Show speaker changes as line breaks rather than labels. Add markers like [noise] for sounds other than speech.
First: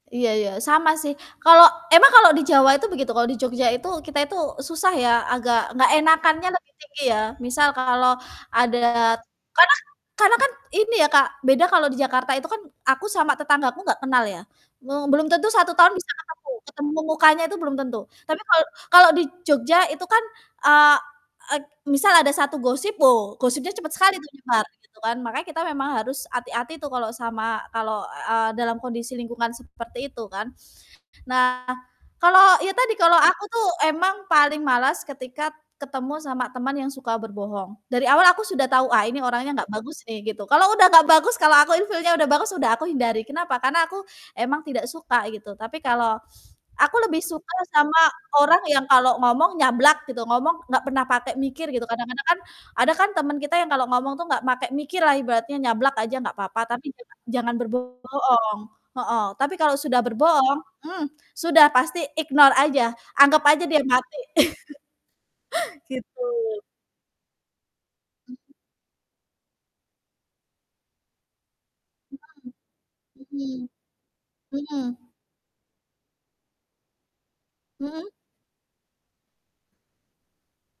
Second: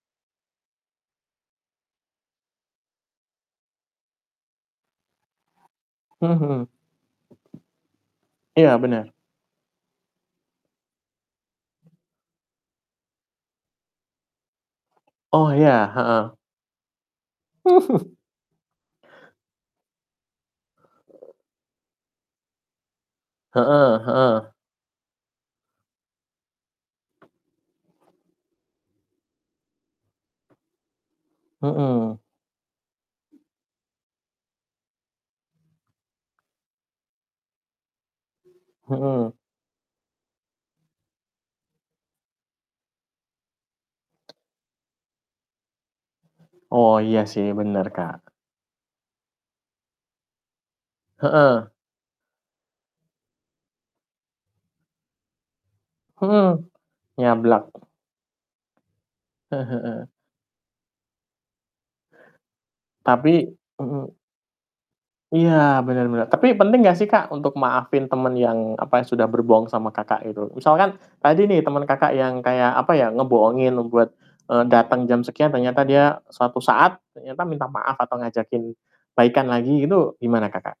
Iya iya, sama sih. Kalau emang kalau di Jawa itu begitu, kalau di Jogja itu kita itu susah ya, agak enggak enakannya
Mhm.
lebih tinggi, ya. Misal kalau
Iya
ada
benar
karena karena kan ini ya Kak, beda kalau di Jakarta itu kan, aku sama tetanggaku enggak kenal ya, me belum tentu
Oh
1
iya,
tahun bisa
heeh.
ketemu ketemu mukanya tuh belum tentu.
[chuckles]
Tapi, kalau kalau di Jogja itu kan, eee, eg misal ada 1 gosip, wo gosipnya cepat
Heeh
sekali tuh
heeh.
nyebar, begitu kan. Makanya kita memang harus hati-hati tuh kalau sama kalau, e dalam kondisi lingkungan seperti itu kan. Nah,
Mhm.
kalau ya tadi kalau aku tuh emang paling malas ketika ketemu sama teman yang suka berbohong, dari awal aku sudah tahu, "Ah, ini
Mhm.
orangnya enggak bagus nih," gitu. Kalau sudah enggak bagus, kalau aku in feel-nya sudah bagus sudah aku hindari, kenapa? Karena aku emang tidak suka, gitu. Tapi kalau
Oh
aku lebih
iya sih,
suka
benar,
sama
Kak.
orang yang kalau ngomong nyablak gitu, ngomong enggak pernah pakai mikir
Heeh.
gitu. Kadang-kadang kan, ada kan teman kita yang kalau ngomong tuh enggak pakai mikir lah ibaratnya nyablak aja enggak
Mhm,
apa-apa, tapi jangan jangan
nyablak.
berbo bohong heeh. Tapi
Heeh
kalau sudah
heeh.
berbohong, hmm, sudah pasti ignore aja, anggap
Tapi
aja dia
mhm.
mati. [chuckles]
Iya, benar
Gitu.
benar. Tapi penting gak sih Kak, untuk maafin teman
Mhm.
yang apa, sudah berbohong sama Kakak, gitu. Misalkan, tadi nih teman Kakak, yang kayak, apa ya,
Mmm,
ngebohongin buat, eee,
mhm,
datang
mhm.
jam sekian ternyata dia suatu saat ternyata minta maaf
Mhm?
atau ngajakin baikan lagi gitu gimana, Kakak?